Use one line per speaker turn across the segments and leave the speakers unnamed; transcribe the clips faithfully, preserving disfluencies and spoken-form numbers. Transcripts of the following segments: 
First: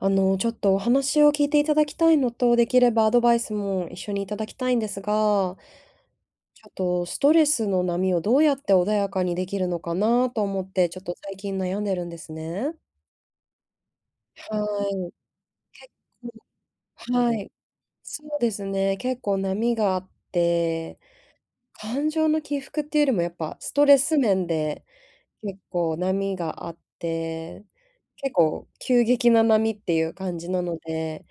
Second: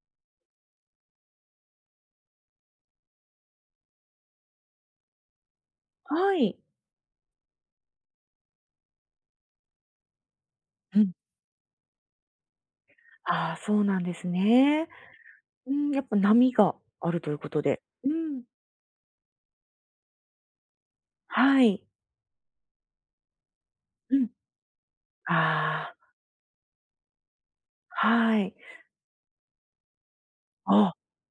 あの、ちょっとお話を聞いていただきたいのと、できればアドバイスも一緒にいただきたいんですが、
はい。
ちょっとストレスの波をどうやって穏やかにできるのかなと思って、ち
う
ょっ
ん。
と最近悩んでるんですね。
ああ、そうなんです
は
ね。
い。
うん、やっぱ波があると
は
いうこ
い。
とで。う
そう
ん。
ですね。結構波があって、
はい。
感情の起伏っていうよりもやっぱストレ
う
ス面で
ん。
結
あ
構
あ、
波があって、結
はい。
構急激な波っていう感じなの
あ、
で、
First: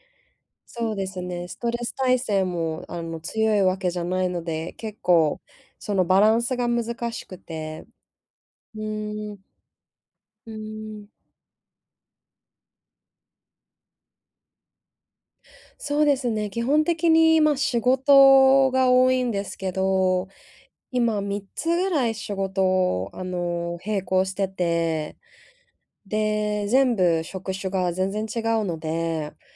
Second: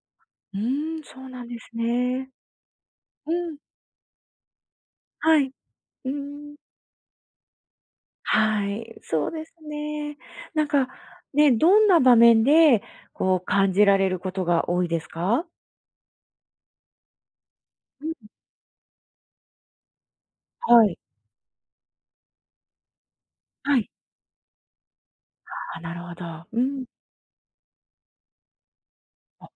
うー
そう
ん、
で
そ
す
うな
ね。
んで
ス
す
トレス耐
ね。
性も、あの、
う
強
ん。
いわけじゃないので、結
は
構
い。
その
うー
バランス
ん。
が難しくて、
は
う
い、そう
ーん、
ですね。
う
なんか、
ーん。
ね、どんな場面でこう感じられることが多いですか？
そうですね、基本的に、まあ、仕
うん。
事が多いんですけど、
はい。
今みっつぐらい仕事を、あ
は
の、
い。
並行してて、
ああ、なるほど。う
で、
ん。
全部職種が全然違うので、
あ、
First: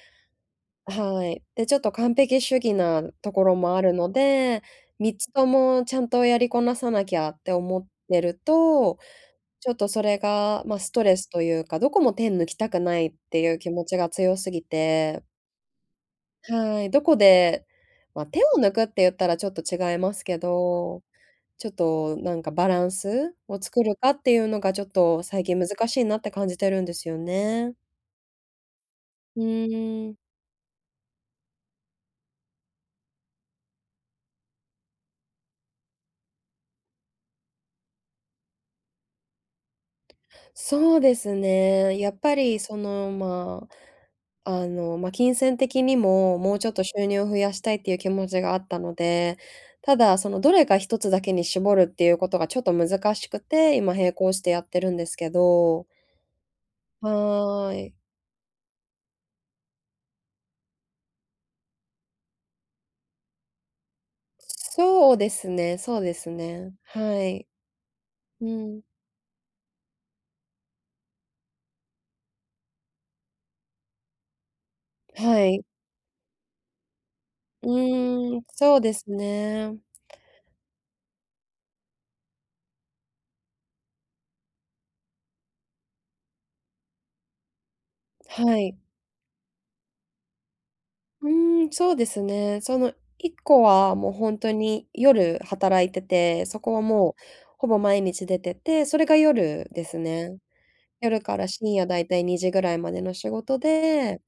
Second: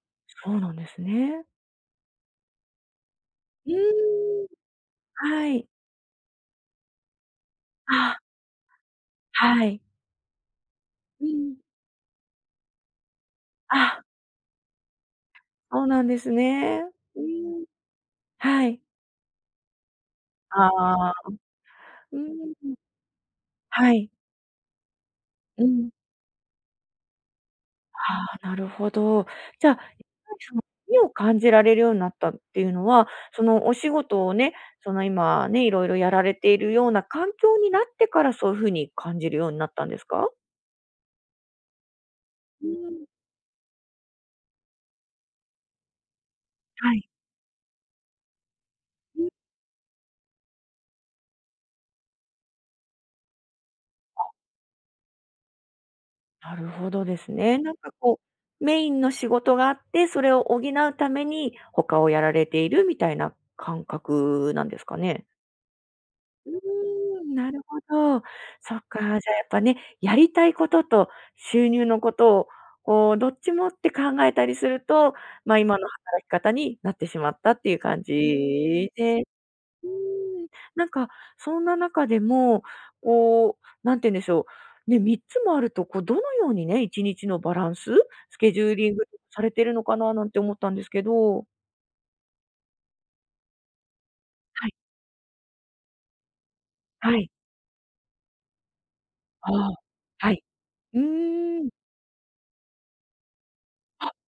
そうなんです
はい。
ね。
で、ちょっと完璧主義なところ
う
もあるの
ーん。
で、みっつと
はい。
もちゃんとやりこなさなきゃって思っ
あ、
てると、
は
ちょっ
い。
とそれが、まあ、ストレ
う
スと
ん。
いうか、どこも手抜きたくないっていう気持ち
あ、
が強すぎて、
そうなんです
は
ね。
い、どこ
うー
で、
ん、
まあ、手を
は
抜
い。
くって言ったらちょっと違いますけど、
ああ。
ちょっ
う
となんか
ー
バ
ん、
ランスを作
は
る
い。
かっていうのがちょっと最近
う
難
ん。
しいなって感じてるんですよね。
ああ、なるほど。
う
じゃあ、やっぱり
ーん。
その美を感じられるようになったっていうのは、そのお仕事をね、その今ね、いろいろやられているような環境になってから、そういう風に感じるようになったんですか？
そうですね。やっぱり
うー
そ
ん、
の、まあ、あの、ま、金銭的にも、もうちょっと
は
収
い。
入を増やしたいっていう気持ちがあったの
うん、
で、ただ、その、どれか一つだけに絞るっていうことがちょっと難しくて、今並行してやってるんですけど。
なるほどですね。
は
な
ー
んか
い。
こう、メインの仕事があって、それを補うために他をやられているみたいな感覚なんですか
そう
ね？
ですねそうです
う
ね。は
ーん、
い。
なるほど。
う
そ
ん。
っか、じゃあやっぱね、やりたいことと収入のことを、こうどっちもって考えたりすると、
は
まあ、
い。
今の働き方になってしまったっ
う
ていう感じ
ーん、そうです
で、
ね。
うーん、なんかそんな中でも、こう、なんて言うんでしょう、ね、みっつもあると、こうどのようにね、いちにちのバランス、スケ
は
ジュー
い。
リングされてるのかななんて思ったんですけ
う
ど。
ーん、そうですね。そのいっこはもう本当
はい、
に夜働いてて、そこはも
は
う
い。
ほぼ毎日出てて、それが夜
ああ、
です
は
ね。
い。う
夜から
ーん。
深夜だいたいにじぐらいまでの仕事
あ、
で、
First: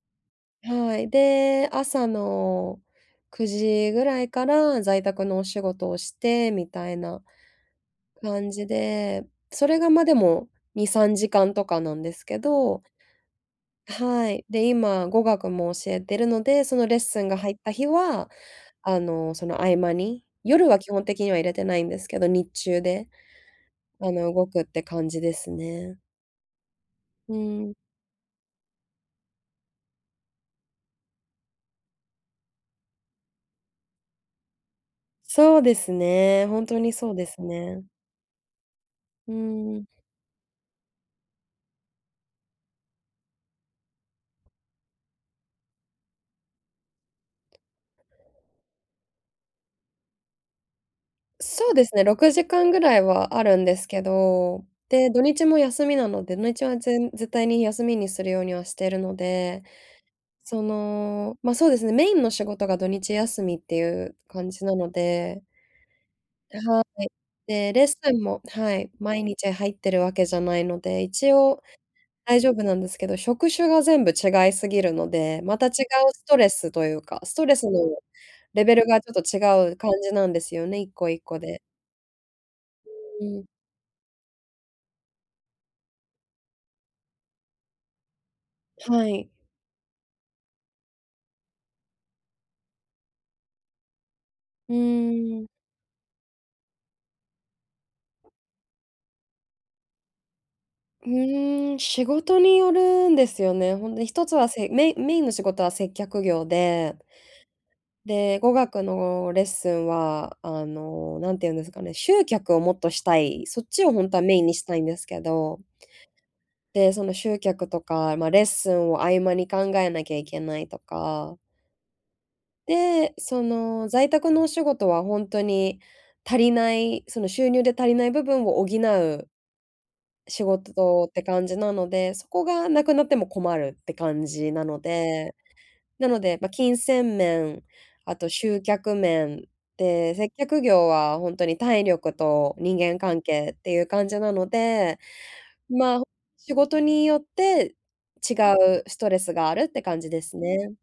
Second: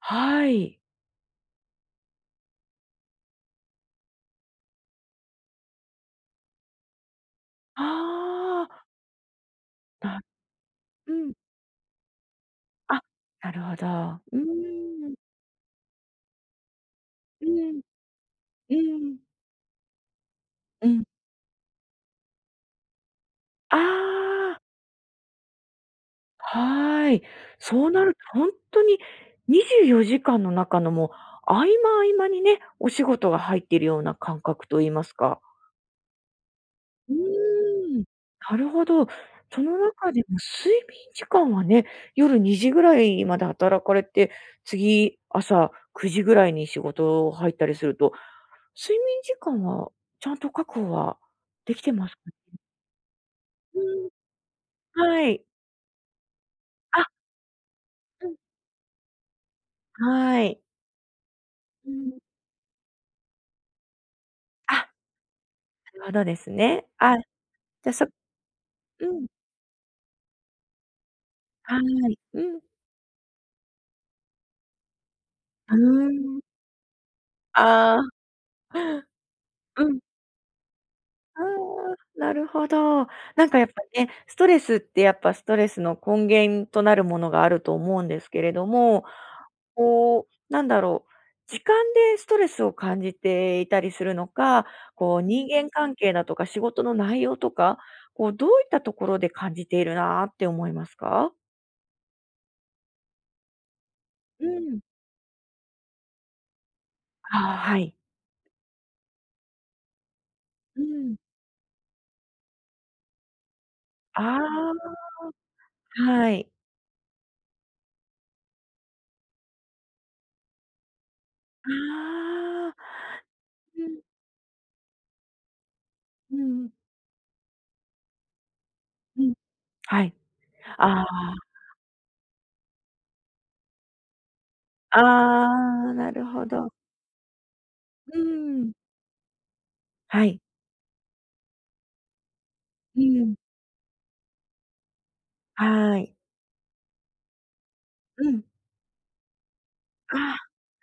はい。
はい。で、朝のくじぐらいから在宅のお仕事をしてみたいな感じ
ああ、
で、それが、ま、で
な
もに、
う
3
ん。
時間とかなんですけど、
あ、なるほど。
は
う
い。で、今、
ーん。
語学も教えてるので、そのレッスンが
う
入った
ん、
日は、
う
あ
ん。
の、その合間に、夜は基
う
本
ん。
的には入れてないんですけど、日中で、
あ
あの、動
あ、
くって感じですね。
はい。
うん。
そうなるとほんとににじゅうよじかんの中のもう、合間合間にね、お仕事が入っているような感覚と言いますか。
そうですね。本当にそ
う
うですね。
ーん。なるほど。
う
その
ん。
中でも睡眠時間はね、夜にじぐらいまで働かれて、次、朝くじぐらいに仕事入ったりすると、睡眠時間はちゃんと確保は
そう
でき
で
て
すね、
ますか？
ろくじかんぐらいはあるんですけ
うん、
ど、で、土
は
日
い。
も休みなので、土日はぜ
あ、
ん絶対に休みにす
う
る
ん、
ようにはしてるので、
はい。
その、ま、そうです
う
ね、メイ
ん。
ンの仕事が土日休みっていう感じな
あ、
ので、
なるほどです
は
ね。
い。
あ、
で、レッ
じゃ、
ス
そ
ンも、はい、
う
毎
ん、
日入ってるわけじゃないので、一応
はい。
大
う
丈夫な
ん。
んですけど、職種が全部違いすぎるので、また違う
うー
スト
ん。
レスというか、ストレスの
ああ、
レベルがちょっと違う
う
感
ん。
じなんですよね、一個一個
ああ、
で。
なるほど。
うん。
なんかやっぱね、ストレスってやっぱストレスの根源となるものがあると思うんですけれども、
はい。
こう、なんだろう、時間でストレスを感じていたりするのか、
う
こう
ーん。
人間関係だとか仕事の内容とか、こうどういったところで感じているなって思います
う
か？
ーん、仕事によるんですよね。ほんとに一つ
う
はせ
ん。
メインメインの仕事は接客業で、
ああ、はい。
で、語学のレッスンは、あ
うん。
の、なんて言うんですかね、集客をもっとしたい、そっちを本当はメインにしたいんで
あ
すけど、
あ、はい。
で、その集客とか、まあ、レッスンを合間に考えなきゃいけないとか、
ああ。
で、そ
う
の、
ん、
在宅のお仕事は本当に
う
足
ん
り
うん。
ない、その収入で足りない部分を補
う
う
んはい。
仕
あ
事
あ。
って感じなので、そこがなくなっても困るって感じなの
あ
で、
あ、
な
な
の
る
で、
ほ
まあ、
ど。
金銭面、あ
う
と集
ーん。
客面、で、
は
接
い。
客業は本当に体力と人間
う
関
ん。
係っていう感じなので、ま
は
あ、
い。
仕事によって
う
違
ん。
うストレスがあるって感じ
あ
で
あ、
すね。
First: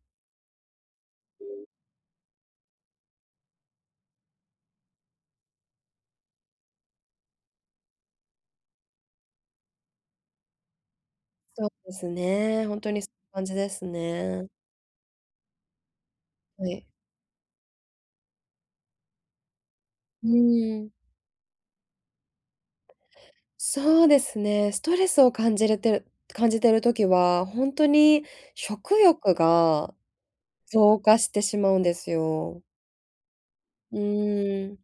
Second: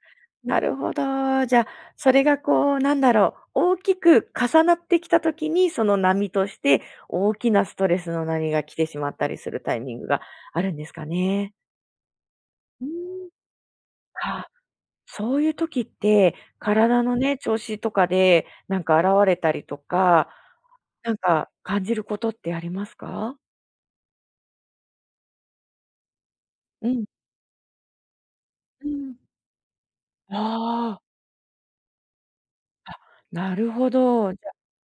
なるほど。じゃあ、それがこう、なんだろう、大きく重なってきた時に、その波として、大きなストレスの波が来てしまったりするタイミングがあるんですかね。
そうですね、本
うー
当にそうい
ん。
う感じです
あ
ね。
あ、そういう時って、
はい。
体のね、調子とかで、なんか現れたりとか、
うん。
なんか感じることってありますか？
そうですね、ストレスを感じれてる感じてる
う
時
ん、
は、本当に
う
食
ん。
欲が
あ
増
あ。
加してしまうんですよ。
あ、なるほ
う
ど。じゃ、
ーん。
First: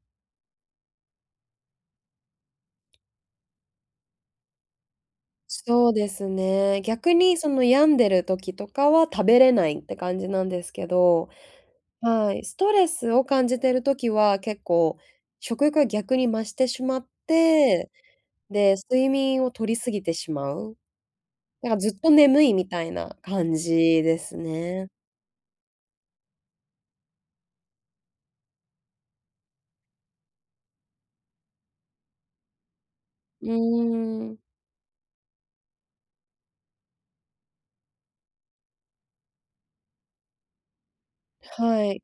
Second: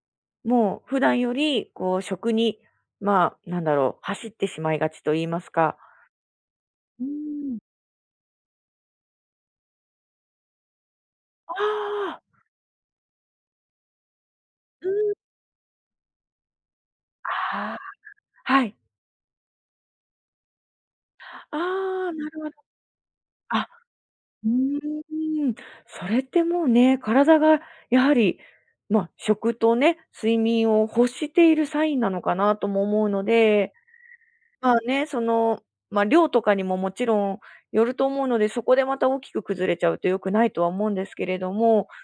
もう普段より、こう、食に、まあ、なんだろう、走ってしまいがちと言いますか。
そうですね。
うー
逆にそ
ん。
の病んでる時とかは食べれないって感じなんですけど、
ああ。
はい、ストレスを感じてる時は結
う
構
ん。
食欲が逆に増してしまっ
あ
て、
あ、は
で、
い。
睡眠を取りすぎてしまう。
あ
だからずっと
あ、なる
眠
ほ
い
ど。
みたいな感
あ、
じです
う
ね。
ーん。それってもうね、体がやはり、まあ、食とね、睡眠を欲しているサインなのかなとも思うの
うー
で、
ん、
まあね、その、まあ、量とかにももちろんよると思うので、そこでまた大きく崩れちゃうと良くないとは思うんですけれど
は
も、
い。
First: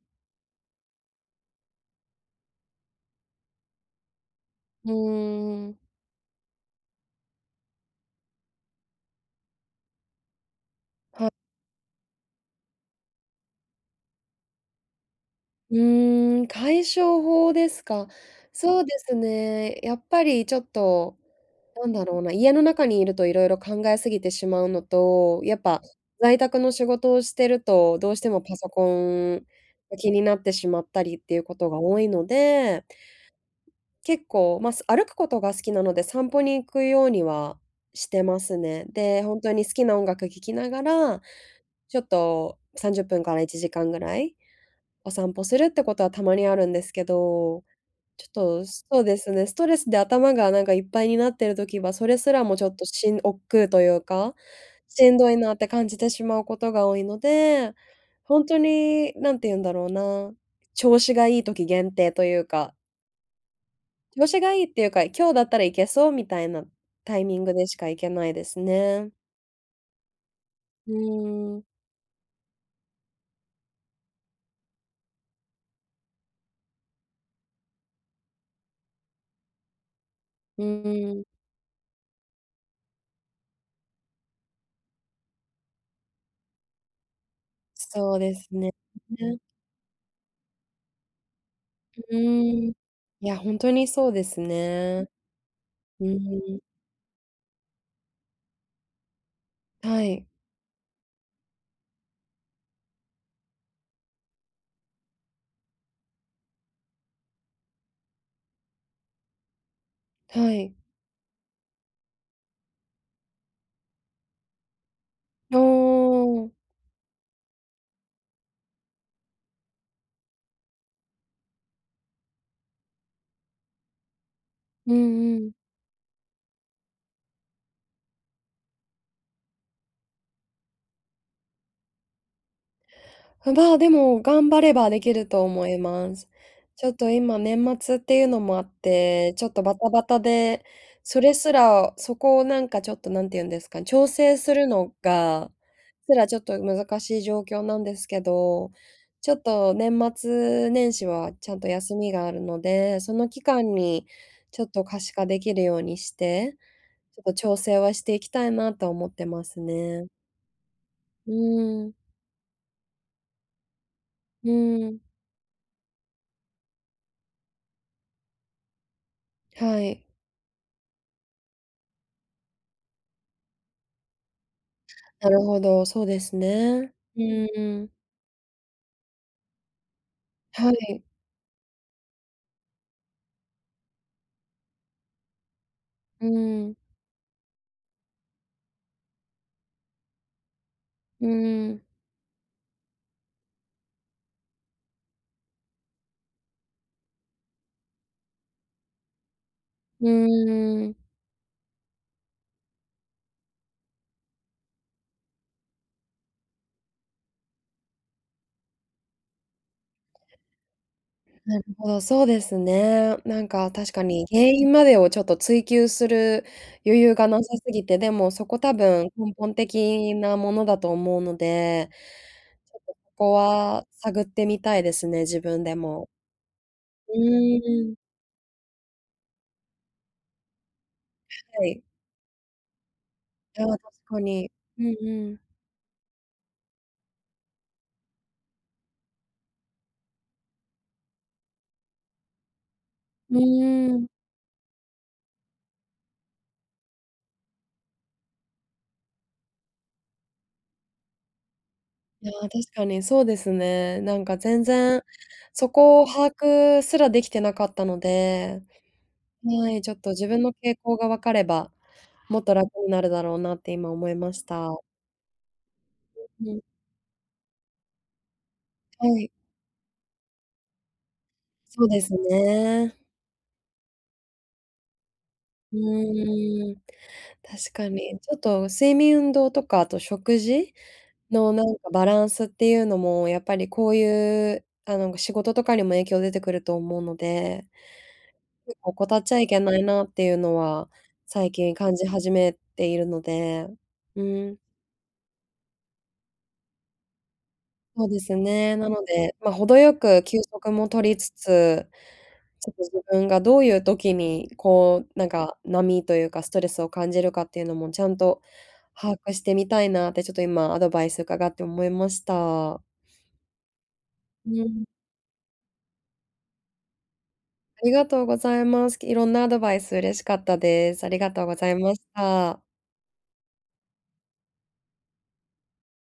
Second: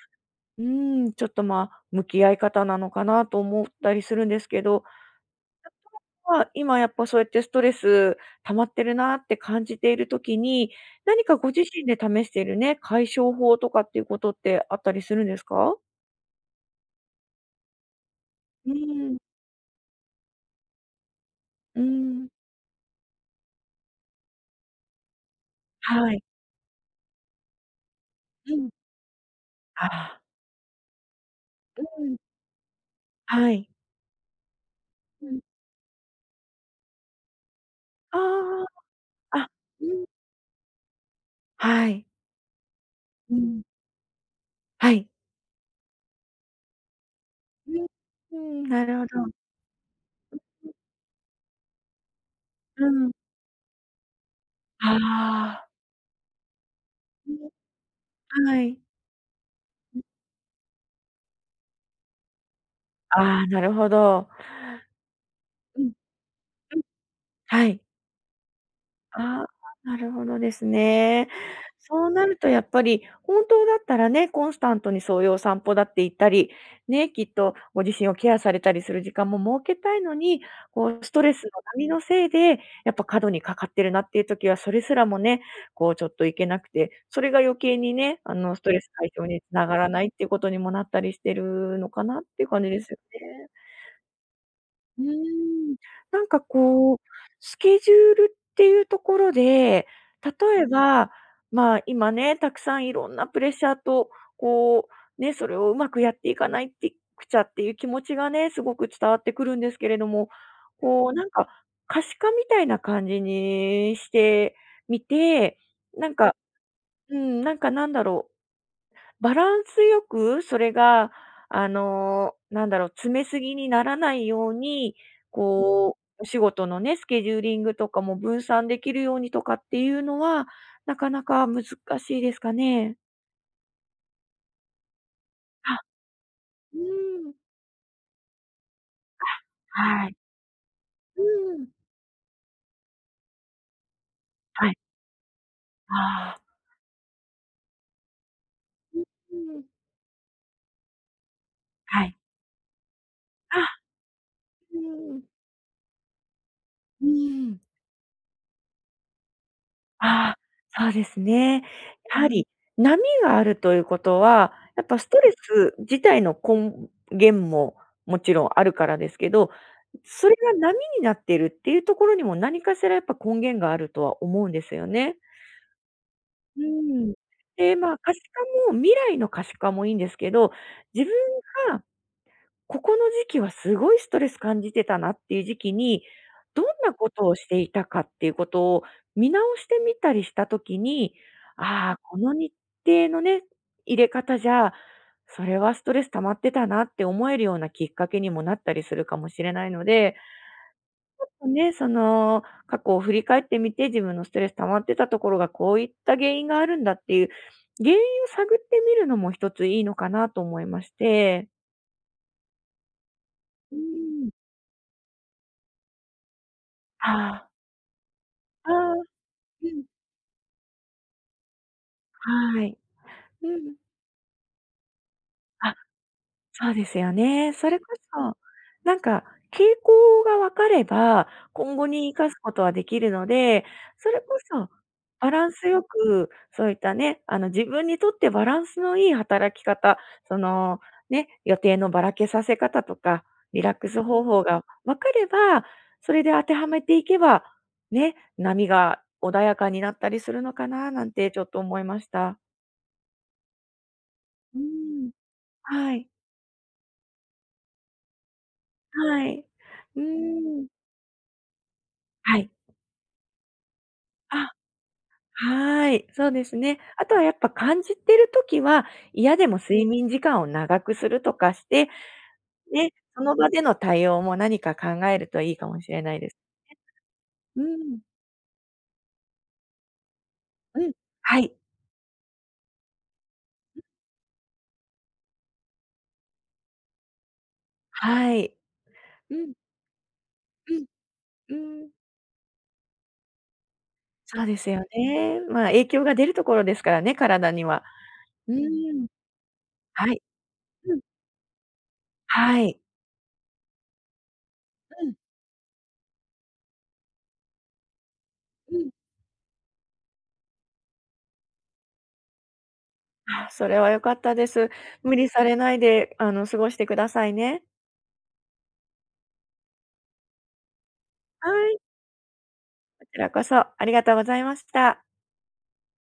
うーん、ちょっと、まあ、向き合い方なのかなと思ったりするんですけど、
うーん、
まあ、今やっぱそうやってストレス溜まってるなって感じているときに、
は
何か
い。
ご自身で試しているね、解消法とかっていうことってあったりするんです
う
か？
ーん、解消法ですか。
う
そうです
ん、
ね。やっぱりちょっと
う
なんだろう
ん、
な、家の中にいるといろいろ考えすぎてしまうのと、やっぱ
はい、
在宅の仕事をしてると、どうしてもパ
う
ソ
ん、
コン
あ
が気に
あ、
なってしまったりっていうことが
う
多い
ん、
ので、
はい、
結構、まあ、す歩く
う
こと
ん、
が好きなので、散歩に行くようにはしてます
あ
ね。で、
あ、
本
あ、
当に好き
う
な音
ん、
楽聴きながら、
は
ちょ
い、
っとさんじゅっぷんか
う
ら1
ん、
時間ぐらい
はい、
お散歩するってことはたまにあるんですけど、ち
う
ょ
ん、う
っ
ん、
と、そ
なる
う
ほ
です
ど。
ね、ストレスで頭がなんかいっぱいになってる時は、それすらもちょっと
う
し
ん、
ん億劫というか、しんどいなっ
あ
て
あ、
感じてしまうことが多いの
うん、
で、ほん
は
と
い。
に、何て言うんだろうな、調子がいい時限定というか、
ああ、なるほ
調
ど。
子がいいっていうか、今日だったらい
う
け
ん、
そう
う
みたいな
ん。
タイミングで
は
し
い。
か行けないですね。
ああ、なるほどです
う
ね。
ーん、
そうなるとやっぱり、本当だったらね、コンスタントにそういうお散歩だって行ったり、ね、きっとご自身をケアされたりする時間も設けたいのに、
う
こうス
ー
ト
ん、
レスの波のせいで、やっぱ過度にかかってるなっていう時は、それすらもね、こうちょっと行けなくて、それが余計に
そう
ね、
で
あ
す
のスト
ね。
レス解消
ね、
につながらないっていうことにもなったりしてるのか
う
なっていう感
ーん。
じ
い
ですよ
や、
ね。
ほんとにそうです
う
ね。
ーん、
う
なんか
ーん、
こう、スケジュールっていうところで、
はい、
例えば、まあ、今ね、たくさんいろんなプレッシャーと、こう、ね、それをうまくやっていかないってくちゃっていう気持ちがね、すごく伝わってくるんですけれども、
はい。
こう、なんか可視化みたいな感じにしてみ
ああ、
て、なんか、
うん
うん、なんかなんだろう、バランスよく、それが、あの、なんだろう、詰めすぎにならないよう
う
に、
ん。
こう、お仕事のね、スケジューリングとかも分散できるようにとかっていうのは、なかなか難しいですかね？
まあ、でも、頑張ればできると思い
あ、
ます。
う
ちょっと
ん。
今年末っていうのもあって、ちょっとバタバ
はい。
タで、そ
う
れす
ん。
ら、そこをなんかちょっと何て言うんですか、調整する
はい。
のが、すらち
あ
ょっ
あ。
と難しい状況なんですけど、
う、
ちょっ
ん。
と年末年始はちゃんと休
は
み
い。
があるので、その期間
あ。
にちょっ
う
と可視
ん。
化できるようにして、
う
ちょっと調
ん。
整はしていきたいなと思ってますね。
ああ、そうです
う
ね。
ん。
やはり波があるということ
う
は、やっ
ん。
ぱストレス自体の根源ももちろんあるからですけど、
はい。
それが波になっているっていうところにも何かしらやっぱ根源があるとは思うんですよね。
なるほど、そうです
う
ね。
ん。
う
で、
ーん。
まあ、可視化も未来の可視化もいいんですけど、
はい。
自分がここの時期はすごいストレス感じてたなっていう時期に、
う
どん
ーん、
なことをしていたかっていうことを見直してみたりした時に、
うーん、
ああ、この日程のね、入れ方じゃ、それはストレス溜まってたなって思えるようなきっかけにもなったりするかもしれないの
う
で、
ーん。
ね、その過去を振り返ってみて、自分のストレス溜まってたところがこういった原因があるんだっていう、原因を探ってみるのも一ついいのかなと思いまして。
なるほど、そうですね。なんか
う
確かに
ん。
原因までをちょっと追求する余
あ
裕がな
あ。
さすぎて、でもそこ
あ
多
あ、
分根本
うん。
的なものだと思うので、
は
ち
い。
ょっとここ
うん。
は探ってみたいですね、自分で
あ、
も。
そうですよ
う
ね。それこ
ーん。
そ、なんか傾向が分かれば、
は
今
い。
後に生かすことはできるの
あ
で、
あ、確
そ
か
れこ
に。
そ
うんう
バ
ん。
ランスよく、そういったね、あの、自分にとってバランスのいい働き方、その、ね、予定のばらけさせ方とか、
う
リラック
ー
ス
ん。
方法が分かれば、それで当てはめていけば、ね、波が穏やかになったりするのかななんてちょっと思いまし
いや、
た。
確かにそうですね。なんか
う
全然、
ん。
そ
は
こを
い。
把握すらできてなかったので、
はい。
はい、ちょっ
う
と自分の
ーん。
傾向が分かれば、
は
もっ
い。
と楽になるだろうなって今思いまし
あ、
た。
はい。そうで
う
す
ん、
ね。あとはやっぱ感じてる時は、
はい、
嫌でも睡眠時間を長くするとかし
そう
て、
です
ね、
ね。
その場での対応も何か考えるといいか
う
もしれないです。
ーん、
う
確か
ん。
に。ちょっと睡眠、運動とか、あと食事
うん。は
の
い。
なんかバランスっていうのも、やっぱりこういう、あの、仕事とかにも影響出てくると思うので
はい。
結構怠っち
う
ゃい
ん、
けないなっていうの
うん、
は、最近
うん。
感じ始めているので、う
そう
ん、
ですよね。まあ、影響が出るところですからね、体には。
そうです
う
ね。なの
ん。
で、ま、程よ
はい。
く休息も
うん。
取りつつ、
は
ちょっ
い。
と自分がどういう時に、こ
う
う、
ん、
なんか、波というかストレスを感じるかっていうのもちゃんと
うん。
把握してみたいなって、ちょっと今アドバイス伺って思いました。
あ、それは良かったで
う
す。
ん、
無理されないで、あの、過ごしてくださいね。
ありがとうございます。いろんなアドバイス嬉しかったです。ありがとう
は
ござい
い、
ました。
こちらこそありがとうございました。